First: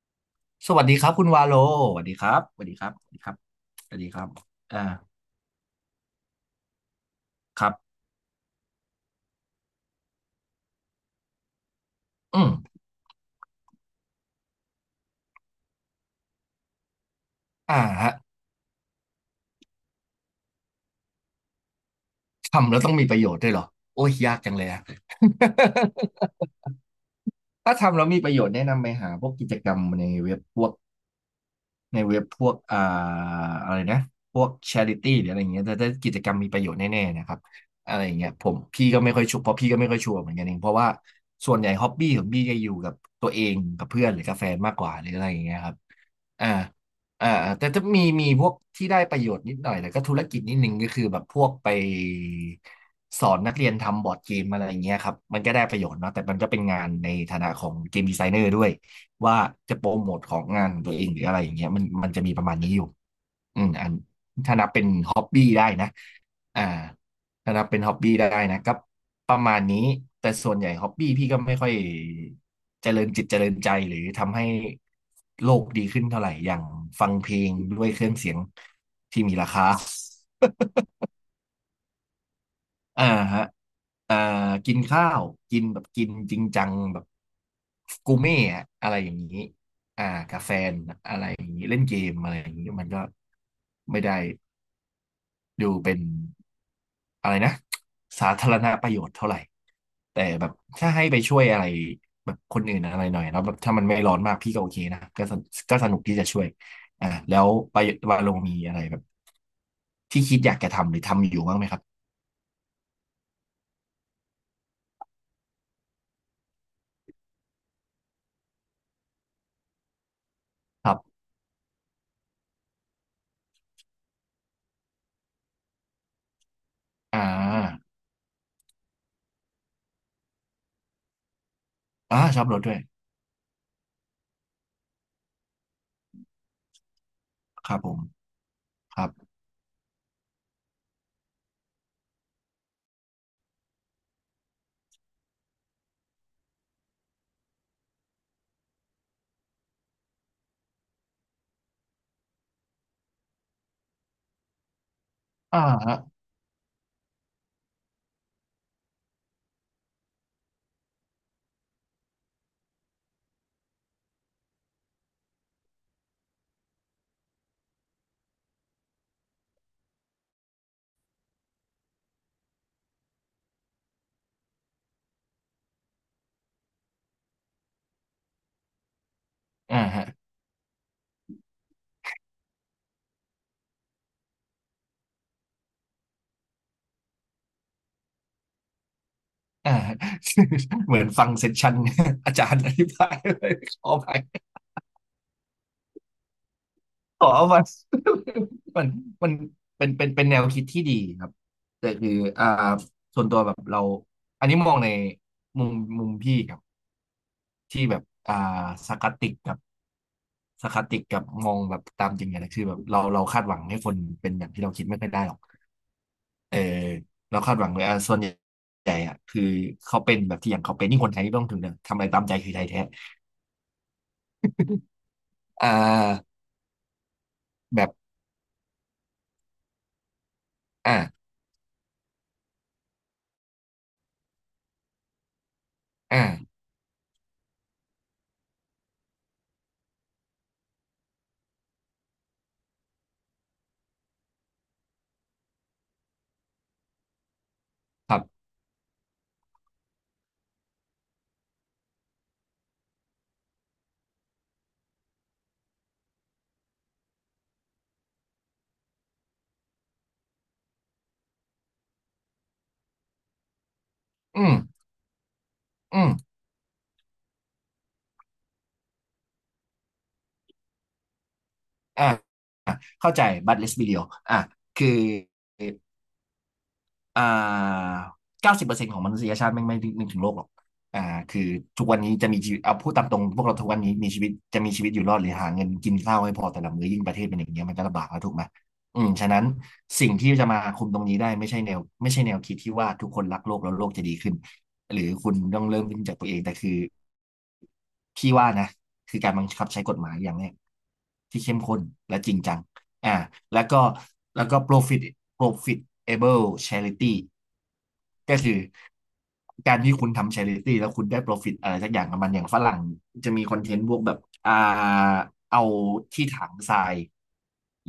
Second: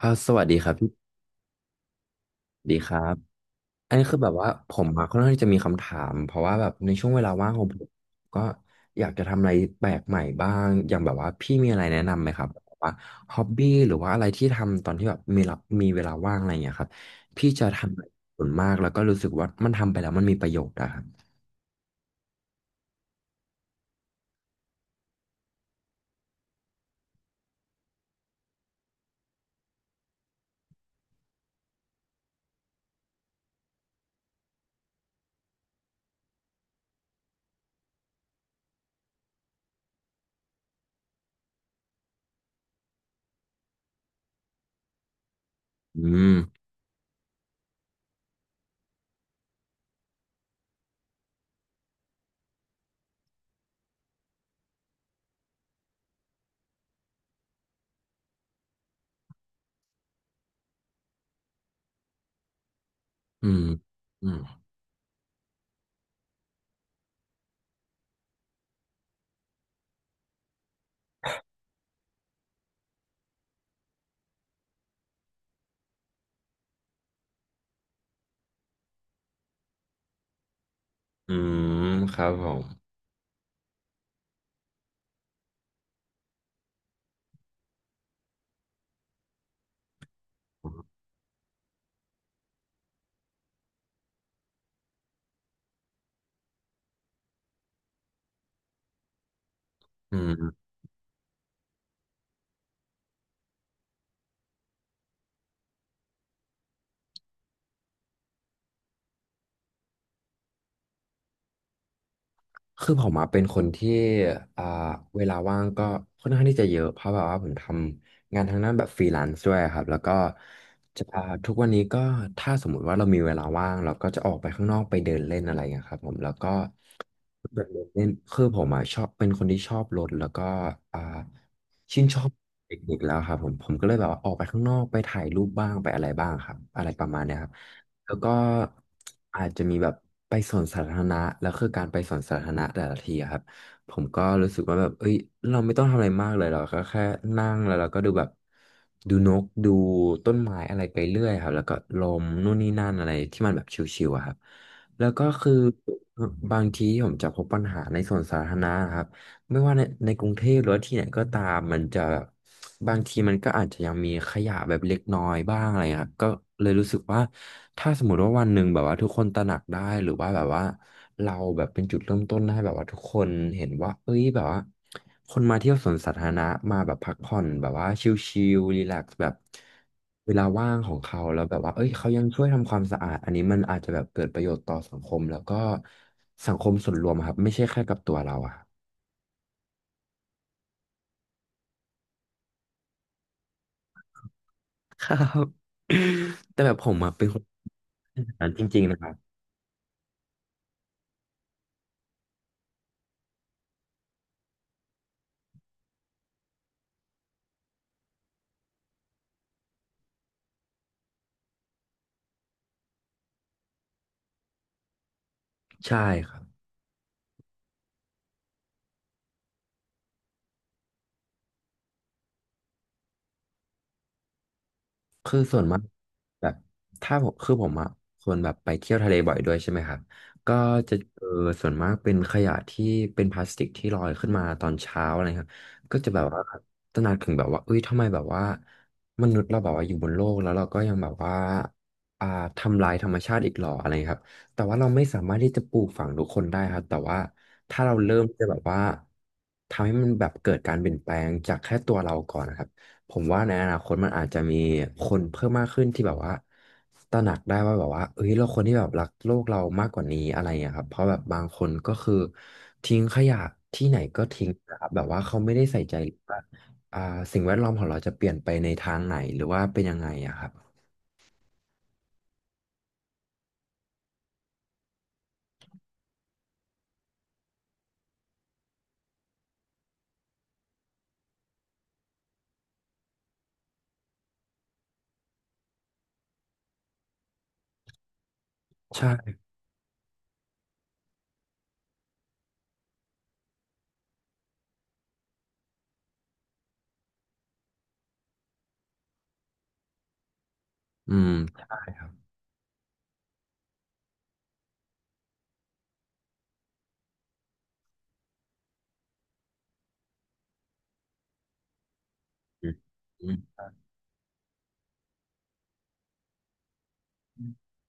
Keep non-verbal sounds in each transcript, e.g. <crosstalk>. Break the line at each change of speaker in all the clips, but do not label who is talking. สวัสดีค
ส
รับ
วัส
พี่
ดีครับคุณวาโลสวัสดีครับสวัส
ดี
ดีค
ค
รับ
รั
สวั
บ
สดีครับส
อัน
วัส
นี้
ดี
คื
ค
อ
รั
แบ
บ
บว่าผมมาค่อน
อ่า
ข้างที่จะมีคำถามเพราะว่าแบบในช่วงเวลาว่างข
ค
อง
รั
ผม
บ
ก็อยากจะทำอะไรแปลกใหม่บ้างอย่างแบบว่าพี่มีอะไรแนะนำไหม
อื
ครับ
ม
แบบว่าฮ็อบบี้หรือว่าอะไรที่ทำตอนที่แบบมีรับมีเวลาว่างอะไรอย่างเงี้ยครับพี่จะ
อ่า
ทำอะไร
ฮะ
ส่วนมากแล้วก็รู้สึกว่ามันทำไปแล้วมันมีประโยชน์อะครับ
ทำแล้วต้องมีประโยชน์ด้วยเหรอโอ้ยยากจังเลยอะ <laughs> ถ้าทำแล้วมีประโยชน์แนะนำไปหาพวกกิจกรรมในเว็บพวกในเว็บพวกอ่าอะไรนะพวก charity หรืออะไรอย่างเงี้ยแต่ถ้ากิจกรรมมีประโยชน์แน่ๆนะครับอะไรอย่างเงี้ยผมพี่ก็ไม่ค่อยชัวร์เพราะพี่ก็ไม่ค่อยชัวร์เหมือนกันเองเพราะว่าส่วนใหญ่ฮ็อบบี้ของพี่จะอยู่กับตัวเองกับเพื่อนหรือกับแฟนมากกว่าหรืออะไรอย่างเงี้ยครับ
อืม
อ่าอ่าแต่จะมีพวกที่ได้ประโยชน์นิดหน่อยแต่ก็ธุรกิจนิดนึงก็คือแบบพวกไปสอนนักเรียนทำบอร์ดเกมอะไรอย่างเงี้ยครับมันก็ได้ประโยชน์เนาะแต่มันก็เป็นงานในฐานะของเกมดีไซเนอร์ด้วยว่าจะโปรโมทของงานของตัวเองหรืออะไรอย่างเงี้ยมันจะมีประมาณนี้อยู่
อื
อื
ม
มอัน
อืม
ถ้านับเป็นฮ็อบบี้ได้นะอ่า ถ้านับเป็นฮ็อบบี้ได้นะก็ประมาณนี้แต่ส่วนใหญ่ฮ็อบบี้พี่ก็ไม่ค่อยเจริญจิตเจริญใจหรือทำให้โลกดีขึ้นเท่าไหร่อย่างฟังเพลงด้วยเครื่องเสียงที่มีราคา
อืมครับผม
อ่าฮะอ่ากินข้าวกินแบบกินจริงจังแบบกูเม่อะอะไรอย่างนี้อ่ากาแฟนอะไรอย่างนี้เล่นเกมอะไรอย่างนี้มันก็ไม่ได้ ดูเป็นอะไรนะสาธารณประโยชน์เท่าไหร่
อื
แต่แบบ
ม
ถ้าให้ไปช่วยอะไรแบบคนอื่นอะไรหน่อยแล้วแบบถ้ามันไม่ร้อนมากพี่ก็โอเคนะก็สนุกที่จะช่วยอ่าแล้วไปวาโลมีอะไรแบบที่คิดอยากจะทำหรือทำอยู่บ้างไหมครับ
คือผมอะเป็นคนที่อ่าเวลาว่างก็ค่อนข้างที่จะเยอะเพราะแบบว่าผมทำงานทางด้านแบบฟรีแลนซ์ด้วยครับแล้วก็
ครั
จะ
บ
ทุกวันนี้ก็ถ้าสมมุติว่าเรามีเวลาว่างเราก็จะออกไปข้างนอกไปเดินเล่นอะไรอย่างเงี้ยครับผมแล้วก็
อ่า
แบบรถเนี่ยคือผมอ่ะชอบเป็นคนที่ชอบรถแล้วก็อ่าชื่นช
อ่า
อบ
ชอบรถด้
เท
วย
คนิคแล้วครับผมก็เลยแบบว่าออกไปข้างนอกไปถ่ายรูปบ้างไปอะไรบ้างครับอะไรประมาณเนี้ยครับ
ครับผม
แล้วก็
ครับ
อาจจะมีแบบไปสวนสาธารณะแล้วคือการไปสวนสาธารณะแต่ละทีอะครับผมก็รู้สึกว่าแบบเอ้ยเราไม่ต้องทำอะไรมากเลยเราก็แค่นั่งแล้วเราก็ดูแบบดูนกดูต้นไม้อะไรไปเรื่อยครับแล้วก็ลมนู่นนี่นั่นอะไรที่มันแบบชิวๆอะครับ แล้วก็คือ
อ่าฮะ
บางทีผมจะพบปัญหาในส่วนสาธารณะครับ ไม่ว่าในกรุงเทพหรือว่าที่ไหนก็ตาม มันจะบางทีมันก็อาจจะยังมีขยะแบบเล็กน้อยบ้างอะไรเงี้ยครับก็เลยรู้สึกว่าถ้าสมมติว่าวันหนึ่งแบบว่าทุกคนตระหนักได้ หรือว่าแบบว่าเราแบบเป็นจุดเริ่มต้นให้แบบว่าทุกคนเห็นว่า เอ้ยแบบว่าคนมาเที่ยวสวนสาธารณะมาแบบพักผ่อนแบบว่าชิลๆรีแลกซ์แบบ
อ่าฮะ
เวลาว่างของเขาแล้วแบบว่าเอ้ยเขายังช่วยทำความสะอาดอันนี้มันอาจจะแบบเกิดประโยชน์ต่อสังคมแล้วก็สังคมส่วนรวมอะครับไม่ใช่แค่กับตัวเราอะ
อ่าฮะ <laughs> เหมือนฟังเซสชั่น <laughs> อาจารย์อธิบายเลย <laughs> ขอไป
ครับ <coughs> แต่แบบผมอะเป็
อ๋
น
อ
คน
มัน
แบบนั้นจ
<laughs>
ริ
มั
ง
น
ๆนะครับ
มันเป็นแนวคิดที่ดีครับแต่คืออ่าส่วนตัวแบบเราอันนี้มองในมุมมุมพี่ครับที่แบบอ่าสารคาสติกกับสารคาสติกกับมองแบบตามจริงเนี่ยนะคือแบบเราคาดหวังให้คนเป็นอย่างที่เราคิดไม่ค่อยได้หรอก
ใช่ครับ
เออเราคาดหวังเลยอ่าส่วนใหญ่อะคือเขาเป็นแบบที่อย่างเขาเป็นนี่คนไทยนี่ไม่ต้องถึงเนี่ยทำอะไรตามใจคือไทยแท้
คือส่วน
อ่
มาก
า
แบบถ้าผมคือผมอะ
แบบ
คนแบบไปเที่ยวทะเลบ่อยด้วยใช่ไหมครับก็จะเจ
อ่า
อส่วนมากเป็นขยะที่เป็นพลาสติกที่ลอยขึ้นมาตอนเช้าอะไรครับก็จะแบบ
อ่า
ว่าตระหนักถึงแบบว่าเอ้ยทำไมแบบว่ามนุษย์เราแบบว่าอยู่บนโลกแล้วเราก็ยังแบบว่าอ่าทำลายธรรมชาติอีกหรออะไรครับแต่ว่าเราไม่สามารถที่จะปลูกฝังทุกคนได้ครับแต่ว่าถ้าเรา
ค
เริ่
รั
ม
บ
จะแบบว่าทำให้มันแบบเกิดการเปลี่ยนแปลงจากแค่ตัวเราก่อนนะครับ ผมว่าในอนาคตมันอาจจะมีคนเพิ่มมากขึ้นที่แบบว่าตระหนักได้ว่าแบบว่าเอ้ยเราคนที่แบบรักโลกเรามากกว่านี้อะไรอย่างเงี้ยครับเพราะแบบบางคนก็คือทิ้งขยะที่ไหนก็
อื
ทิ้ง
ม
นะครับแบบว่าเขาไม่ได้ใส่ใจ
อื
เล
ม
ยว่าอ่าสิ่งแวดล้อมของเราจะเปลี่ยนไปในทางไหนหรือว่าเป็นยังไงอะครับ
อ่า เข้าใจ but let's be real อ่ะคืออ่า90%ของมนุษยชาติไม่นึกถึงโลกหรอกอ่าคือทุกวันนี้จะมีชีวิตเอาพูดตามตรงพวกเราทุกวันนี้มีชีวิตจะมีชีวิตอยู่รอดหรือหาเงินกินข้าวให้พอแต่ละมื้อยิ่งประเทศเป็นอย่างเงี้ยมันก็ลำบากแล้วถูกไหมอืมฉะ
ใช่
นั้นสิ่งที่จะมาคุมตรงนี้ได้ไม่ใช่แนวคิดที่ว่าทุกคนรักโลกแล้วโลกจะดีขึ้นหรือคุณต้องเริ่มขึ้นจากตัวเองแต่คือพี่ว่านะคือการบังคับใช้กฎหมายอย่างเนี้ย
อืม
ที่เข้ม
ใช่
ข้น
ครับ
และจริงจัง อ่าแล้วก็แล้วก็ profit profitable charity ก็คือการที่คุณทำ charity แล้วคุณได้ profit อะไรสักอย่างกับมันอย่างฝ
อืม
รั่ง
อื
จะ
ม
มีคอนเทนต์พวกแบบอ่าเอาที่ถังทราย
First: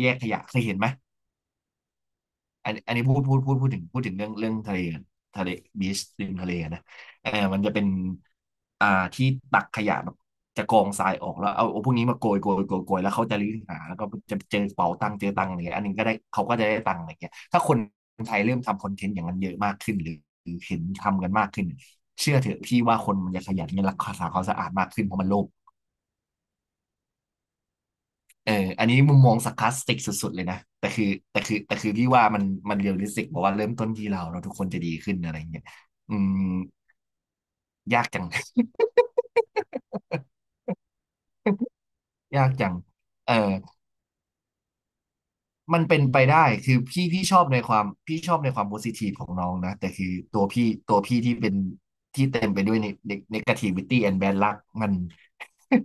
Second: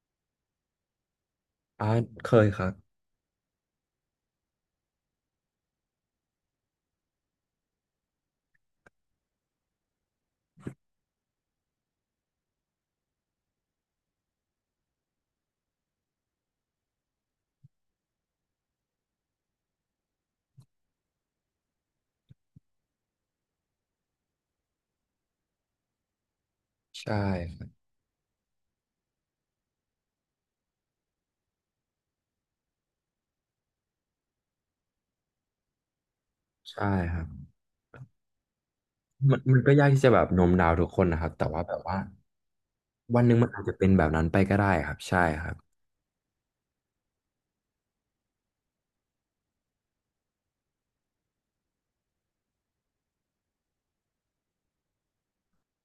แยกขยะเคยเห็นไหม
อ่าเคยครั
อั
บ
นอันนี้พูดถึงเรื่องทะเลกันทะเลบีชริมทะเลนะเออมันจะเป็นอ่าที่ตักขยะแบบจะกองทรายออกแล้วเอาพวกนี้มาโกยแล้วเขาจะรื้อหาแล้วก็จะเจอเป๋าตังค์เจอตังค์อะไรเงี้ยอันนี้ก็ได้เขาก็จะได้ตังค์อะไรเงี้ยถ้าคนไทยเริ่มทำคอนเทนต์อย่างนั้นเยอะมากขึ้นหรือหรือเห็นทำกันมากขึ้นเชื่อเถอะพี่ว่าคนมันจะขยันและรักษาความสะอาดมากขึ้นเพราะมันโลภ
ใช่ครับ
เอออันนี้มุมมอง sarcastic สุดๆเลยนะแต่คือพี่ว่ามันมันเรียลลิสติกบอกว่าเริ่มต้นที่เราเราทุกคนจะดีขึ้นอะไรอย่างเงี้ยอืม
ใช่ครับ
ยากจัง
มันก็ยากที่จะแบบโน้มน้าวทุกคนนะครับแต่ว่าแบบว่า
<laughs> ยากจัง
วันห
เออ
นึ่งมันอาจจะเป็นแบบนั้นไปก็ได้ครับใช่ครับ
มันเป็นไปได้คือพี่พี่ชอบในความพี่ชอบในความโพซิทีฟของน้องนะแต่คือตัวพี่ที่เป็นที่เต็มไปด้วยในในกาทีวิตี้แอนด์แบดลักมัน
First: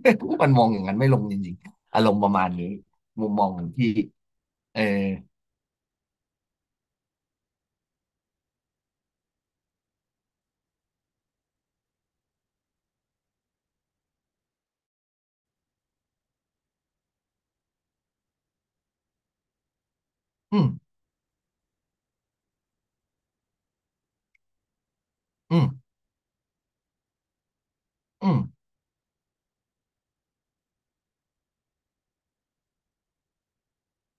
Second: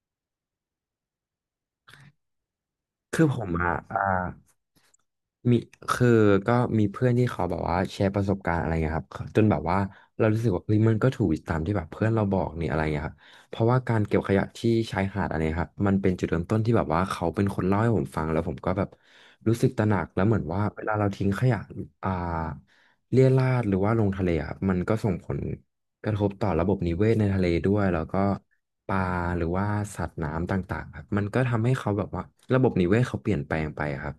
<laughs> มันมองอย่างนั้นไม่ลงจริงๆอารมณ์ประมาณนี้
คือ
มุม
ผ
มอ
ม
งของ
อะ
พี่
อ่า
เออ
มีคือก็มีเพื่อนที่เขาแบบว่าแชร์ประสบการณ์อะไรเงี้ยครับจนแบบว่าเรารู้สึกว่าเฮ้ยมันก็ถูกตามที่แบบเพื่อนเราบอกนี่อะไรเงี้ยครับเพราะว่าการเก็บขยะที่ชายหาดอะไรครับมันเป็นจุดเริ่มต้นที่แบบว่าเขาเป็นคนเล่าให้ผมฟังแล้วผมก็แบบรู้สึกตระหนักแล้วเหมือน
อื
ว่า
ม
เวลาเราทิ้งขยะอ่าเรี่ยราดหรือว่าลงทะเลอะครับมันก็ส่งผล
อืม
กระทบต่อระบบนิเวศในทะเลด้วยแล้วก็
อืม
ปลาหรือว่าสัตว์น้ำต่างๆครับมันก็ทำให้เขาแบบว่าระบบนิเวศเขาเปลี่ยนแปลงไปครับ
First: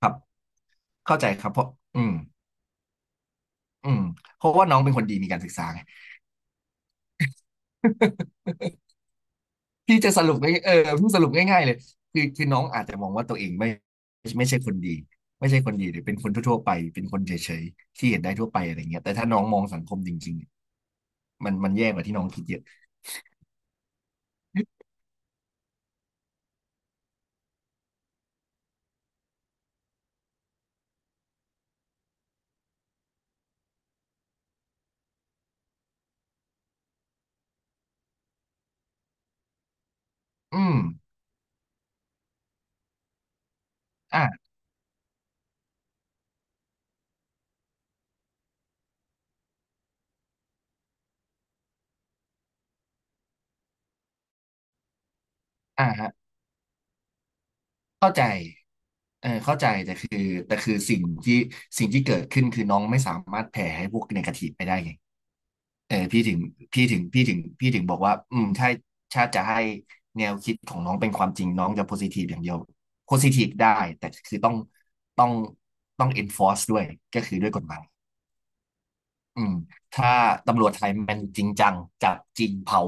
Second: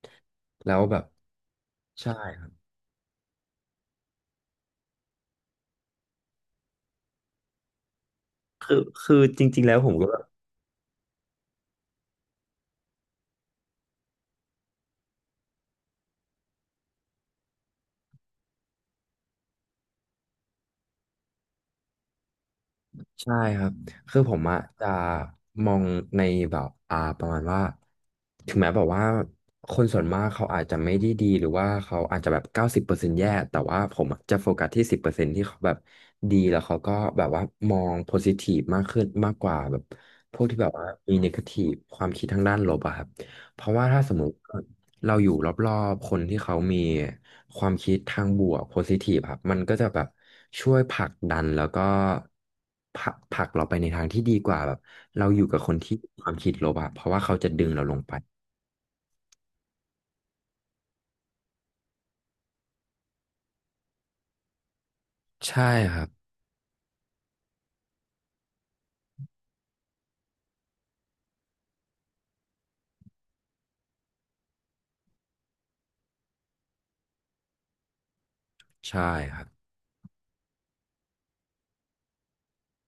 ครับ
แล้วแบบ
เข้าใจครับเพราะอื
ใช่
ม
ครับ
อืมเพราะว่าน้องเป็นคนดีมีการศึกษาไง <laughs>
คือคือจริงๆแล้วผม
พี่
ก็
จะสรุปง่ายพี่สรุปง่ายๆเลยคือน้องอาจจะมองว่าตัวเองไม่ใช่คนดีหรือเป็นคนทั่วๆไปเป็นคนเฉยๆที่เห็นได้ทั่วไปอะไรเงี้ยแต่ถ้าน้องมองสังคมจริงๆมันแย่กว่าที่น้องคิดเยอะ
ใช่ครับ คือผมอะจะมองในแบบประมาณว่าถึงแม้แบบว่าคนส่วนมากเขาอาจจะไม่ได้ดีหรือว่าเขาอาจจะแบบ90%แย่แต่ว่าผมอะจะโฟกัสที่สิบเปอร์เซ็นต์ที่เขาแบบดีแล้วเขาก็แบบว่ามองโพซิทีฟมากขึ้นมากกว่าแบบพวกที่
อื
แบบ
ม
ว่ามีเนกาทีฟความคิดทางด้านลบอะครับเพราะว่าถ้าสมมติ
อ่า
เราอยู่รอบๆคนที่เขามีความคิดทางบวกโพซิทีฟครับมันก็จะแบบช่วยผลักดันแล้วก็ผลักเราไปในทางที่ดีกว่าแบบเราอยู่กับคน
อ่า
ที่มี
ฮะ
ความคิดลบอะเพราะว่าเขาจะดึงเราลง
เข้า
ไป
ใจเออเข้าใจแต่คือสิ่งที่เกิดขึ้นคือน้องไม่สามารถแผ่ให้พวกเนกาทีฟไปได้ไง
ใช่
เอ
ค
อ
รับ
พี่ถึงพี่ถึงพี่ถึงพี่ถึงบอกว่าถ้าติจะให้แนวคิดของน้องเป็นความจริงน้องจะโพซิทีฟอย่างเดียวโพซิทีฟได้แต่คือต้องต้อง enforce ด้วยก็คือด้วยกฎหมาย
ใช่ค
อื
รับ
มถ้าตำรวจไทยมันจริงจังจับจริงเผา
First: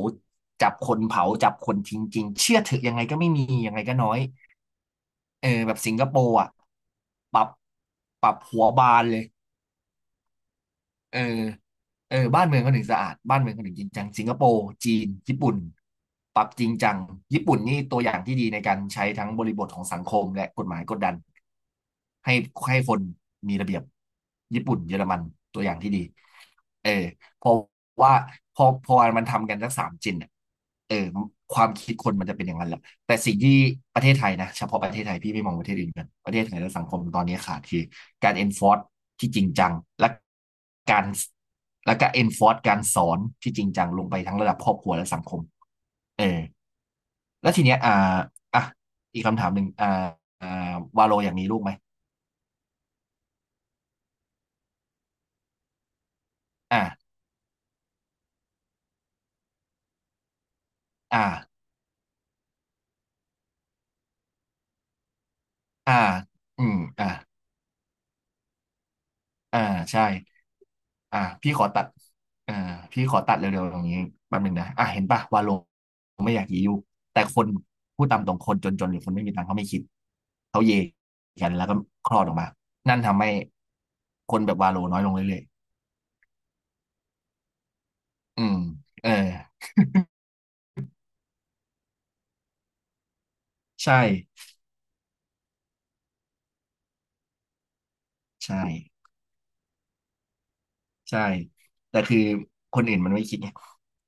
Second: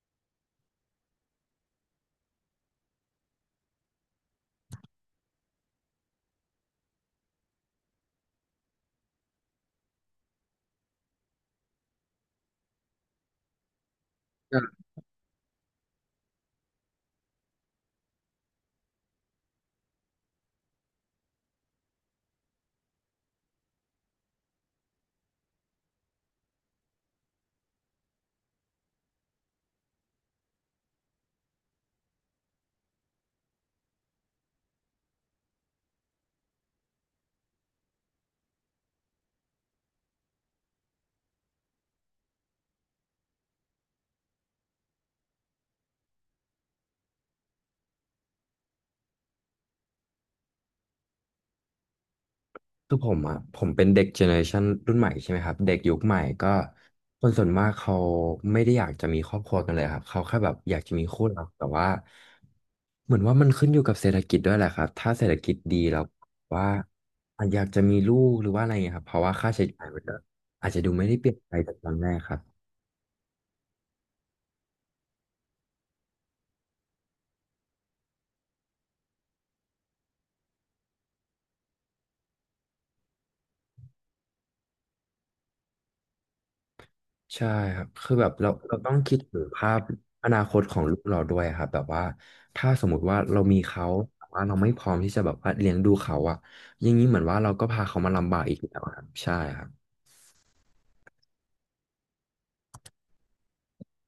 จับคนเผาจับคนทิ้งจริงเชื่อถือยังไงก็ไม่มียังไงก็น้อยเออแบบสิงคโปร์อ่ะปรับปรับหัวบานเลย เออเออบ้านเมืองเขาถึงสะอาด บ้านเมืองเขาถึงจริงจังสิงคโปร์จีน ญี่ปุ่น ปรับจริงจัง ญี่ปุ่นนี่ตัวอย่างที่ดีในการใช้ทั้งบริบทของสังคมและกฎหมายกดดันให้ให้คนมีระเบียบญี่ปุ่นเยอรมันตัวอย่างที่ดีเออเพราะว่าพอมันทำกันสักสามจินอะเออความคิดคนมันจะเป็นอย่างนั้นแหละแต่สิ่งที่ประเทศไทยนะเฉพาะประเทศไทยพี่ไม่มองประเทศอื่นกันประเทศไทยและสังคมตอนนี้ขาดคือ การ enforce ที่จริงจังและการและก็ enforce การสอนที่จริงจังลงไปทั้งระดับครอบครัวและสังคมเออแล้วทีเนี้ยอ่าอ่ะอีกคำถามหนึ่งวาโลอยากมีลูกไหม
คือผมอ่ะผมเป็นเด็กเจเนอเรชันรุ่นใหม่ใช่ไหมครับเด็กยุคใหม่ก็
อ่า
คนส่วนมากเขาไม่ได้อยากจะมีครอบครัวกันเลยครับเขาแค่แบบอยากจะมี
อ่า
คู่รักแต่ว่าเหมือนว่ามันขึ้นอยู่กับเศรษฐกิจด้วยแหละครับถ้าเศรษฐกิจดีแล้
อ่า
ว
อื
ว่า
มอ่า
อาจอยากจะมีลูกหรือว่าอะไรเงี้ยครับเพราะว่าค่า
อ่า
ใช้จ่ายมั
ใช่
นก็อาจจะดูไม่ได้
อ่ะ
เปลี่ยน
พี่
ไป
ขอ
จาก
ตั
ต
ด
อนแรกครับ
อ่าพี่ขอตัดเร็วๆตรงนี้แป๊บหนึงนะอ่ะเห็นปะวาโลไม่อยากยียุแต่คนพูดตามตรงคนจนๆหรือคนไม่มีตังค์เขาไม่คิดเขาเยกันแล้วก็คลอดออกมานั่นทำให้คนแบบวาโลน้อยลงเรื่อย
ใช่ครับคือแบบ
ๆอื
เรา
ม
เราต้อง
เออ
คิดถึงภาพอนาคตของลูกเราด้วยครับแบบว่าถ้าสมมุติว่าเรามีเขา
ใช่
แต่ว่าเราไม่พร้อมที่จะแบบว่าเลี้ยงดูเขาอะอย่างนี้เหมือนว่าเราก็พาเขามาลำบากอีก
ใช่
แล้วอะครับใช่ครับ
ใช่ แต่คือคนอื่นมันไม่คิดไง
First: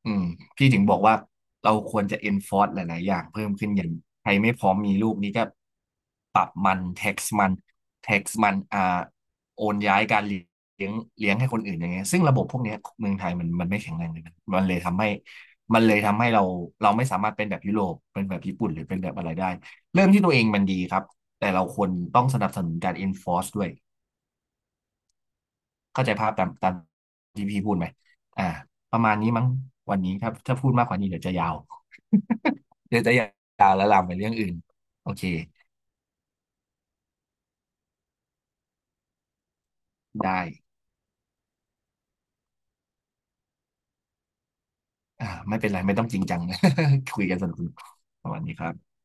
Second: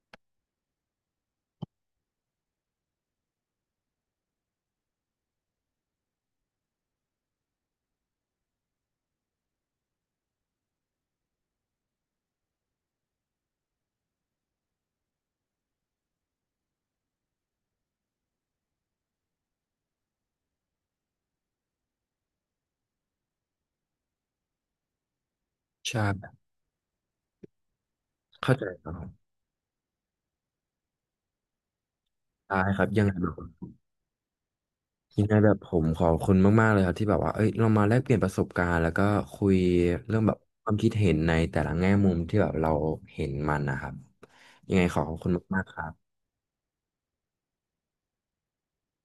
อืมพี่ถึงบอกว่าเราควรจะ enforce หลายๆ อย่างเพิ่มขึ้นอย่างใครไม่พร้อมมีลูกนี่ก็ปรับมัน tax มัน tax มันอ่าโอนย้ายการเลี้ยงเลี้ยงให้คนอื่นอย่างเงี้ยซึ่งระบบพวกเนี้ยเมืองไทยมันไม่แข็งแรงเลยมันเลยทำให้เราเราไม่สามารถเป็นแบบยุโรปเป็นแบบญี่ปุ่นหรือเป็นแบบอะไรได้เริ่มที่ตัวเองมันดีครับแต่เราควรต้องสนับสนุนการ enforce ด้วย เข้าใจภาพ
ใช่
ตามที่พี่พูดไหมอ่า
เข้าใจครับ
ป
ผ
ระ
ม
มาณนี้มั้งวันนี้ถ้าพูดมากกว่านี้เดี๋ยวจะยาว
ได้ครั
<laughs>
บ
เดี๋ย
ยั
ว
งไง
จะย
แบ
า
บ
วแล้วลามไปเรื่องอื่น โอ
ยั
เค
งไงแบบผมขอบคุณมากๆเลยครับที่แบบว่าเอ้ยเรามาแลกเปลี่ยนประสบการณ์แล้วก็คุยเรื่องแบบ
ได้
ความคิดเห็นในแต่ละแง่มุมที่แบบเราเห็นมันนะครับยังไงขอขอบ
อ่า
คุณ
ไม่
มาก
เป็น
ๆค
ไร
รับ
ไม่ต้องจริงจัง <laughs> คุยกันสนุกๆประมาณนี้ครับ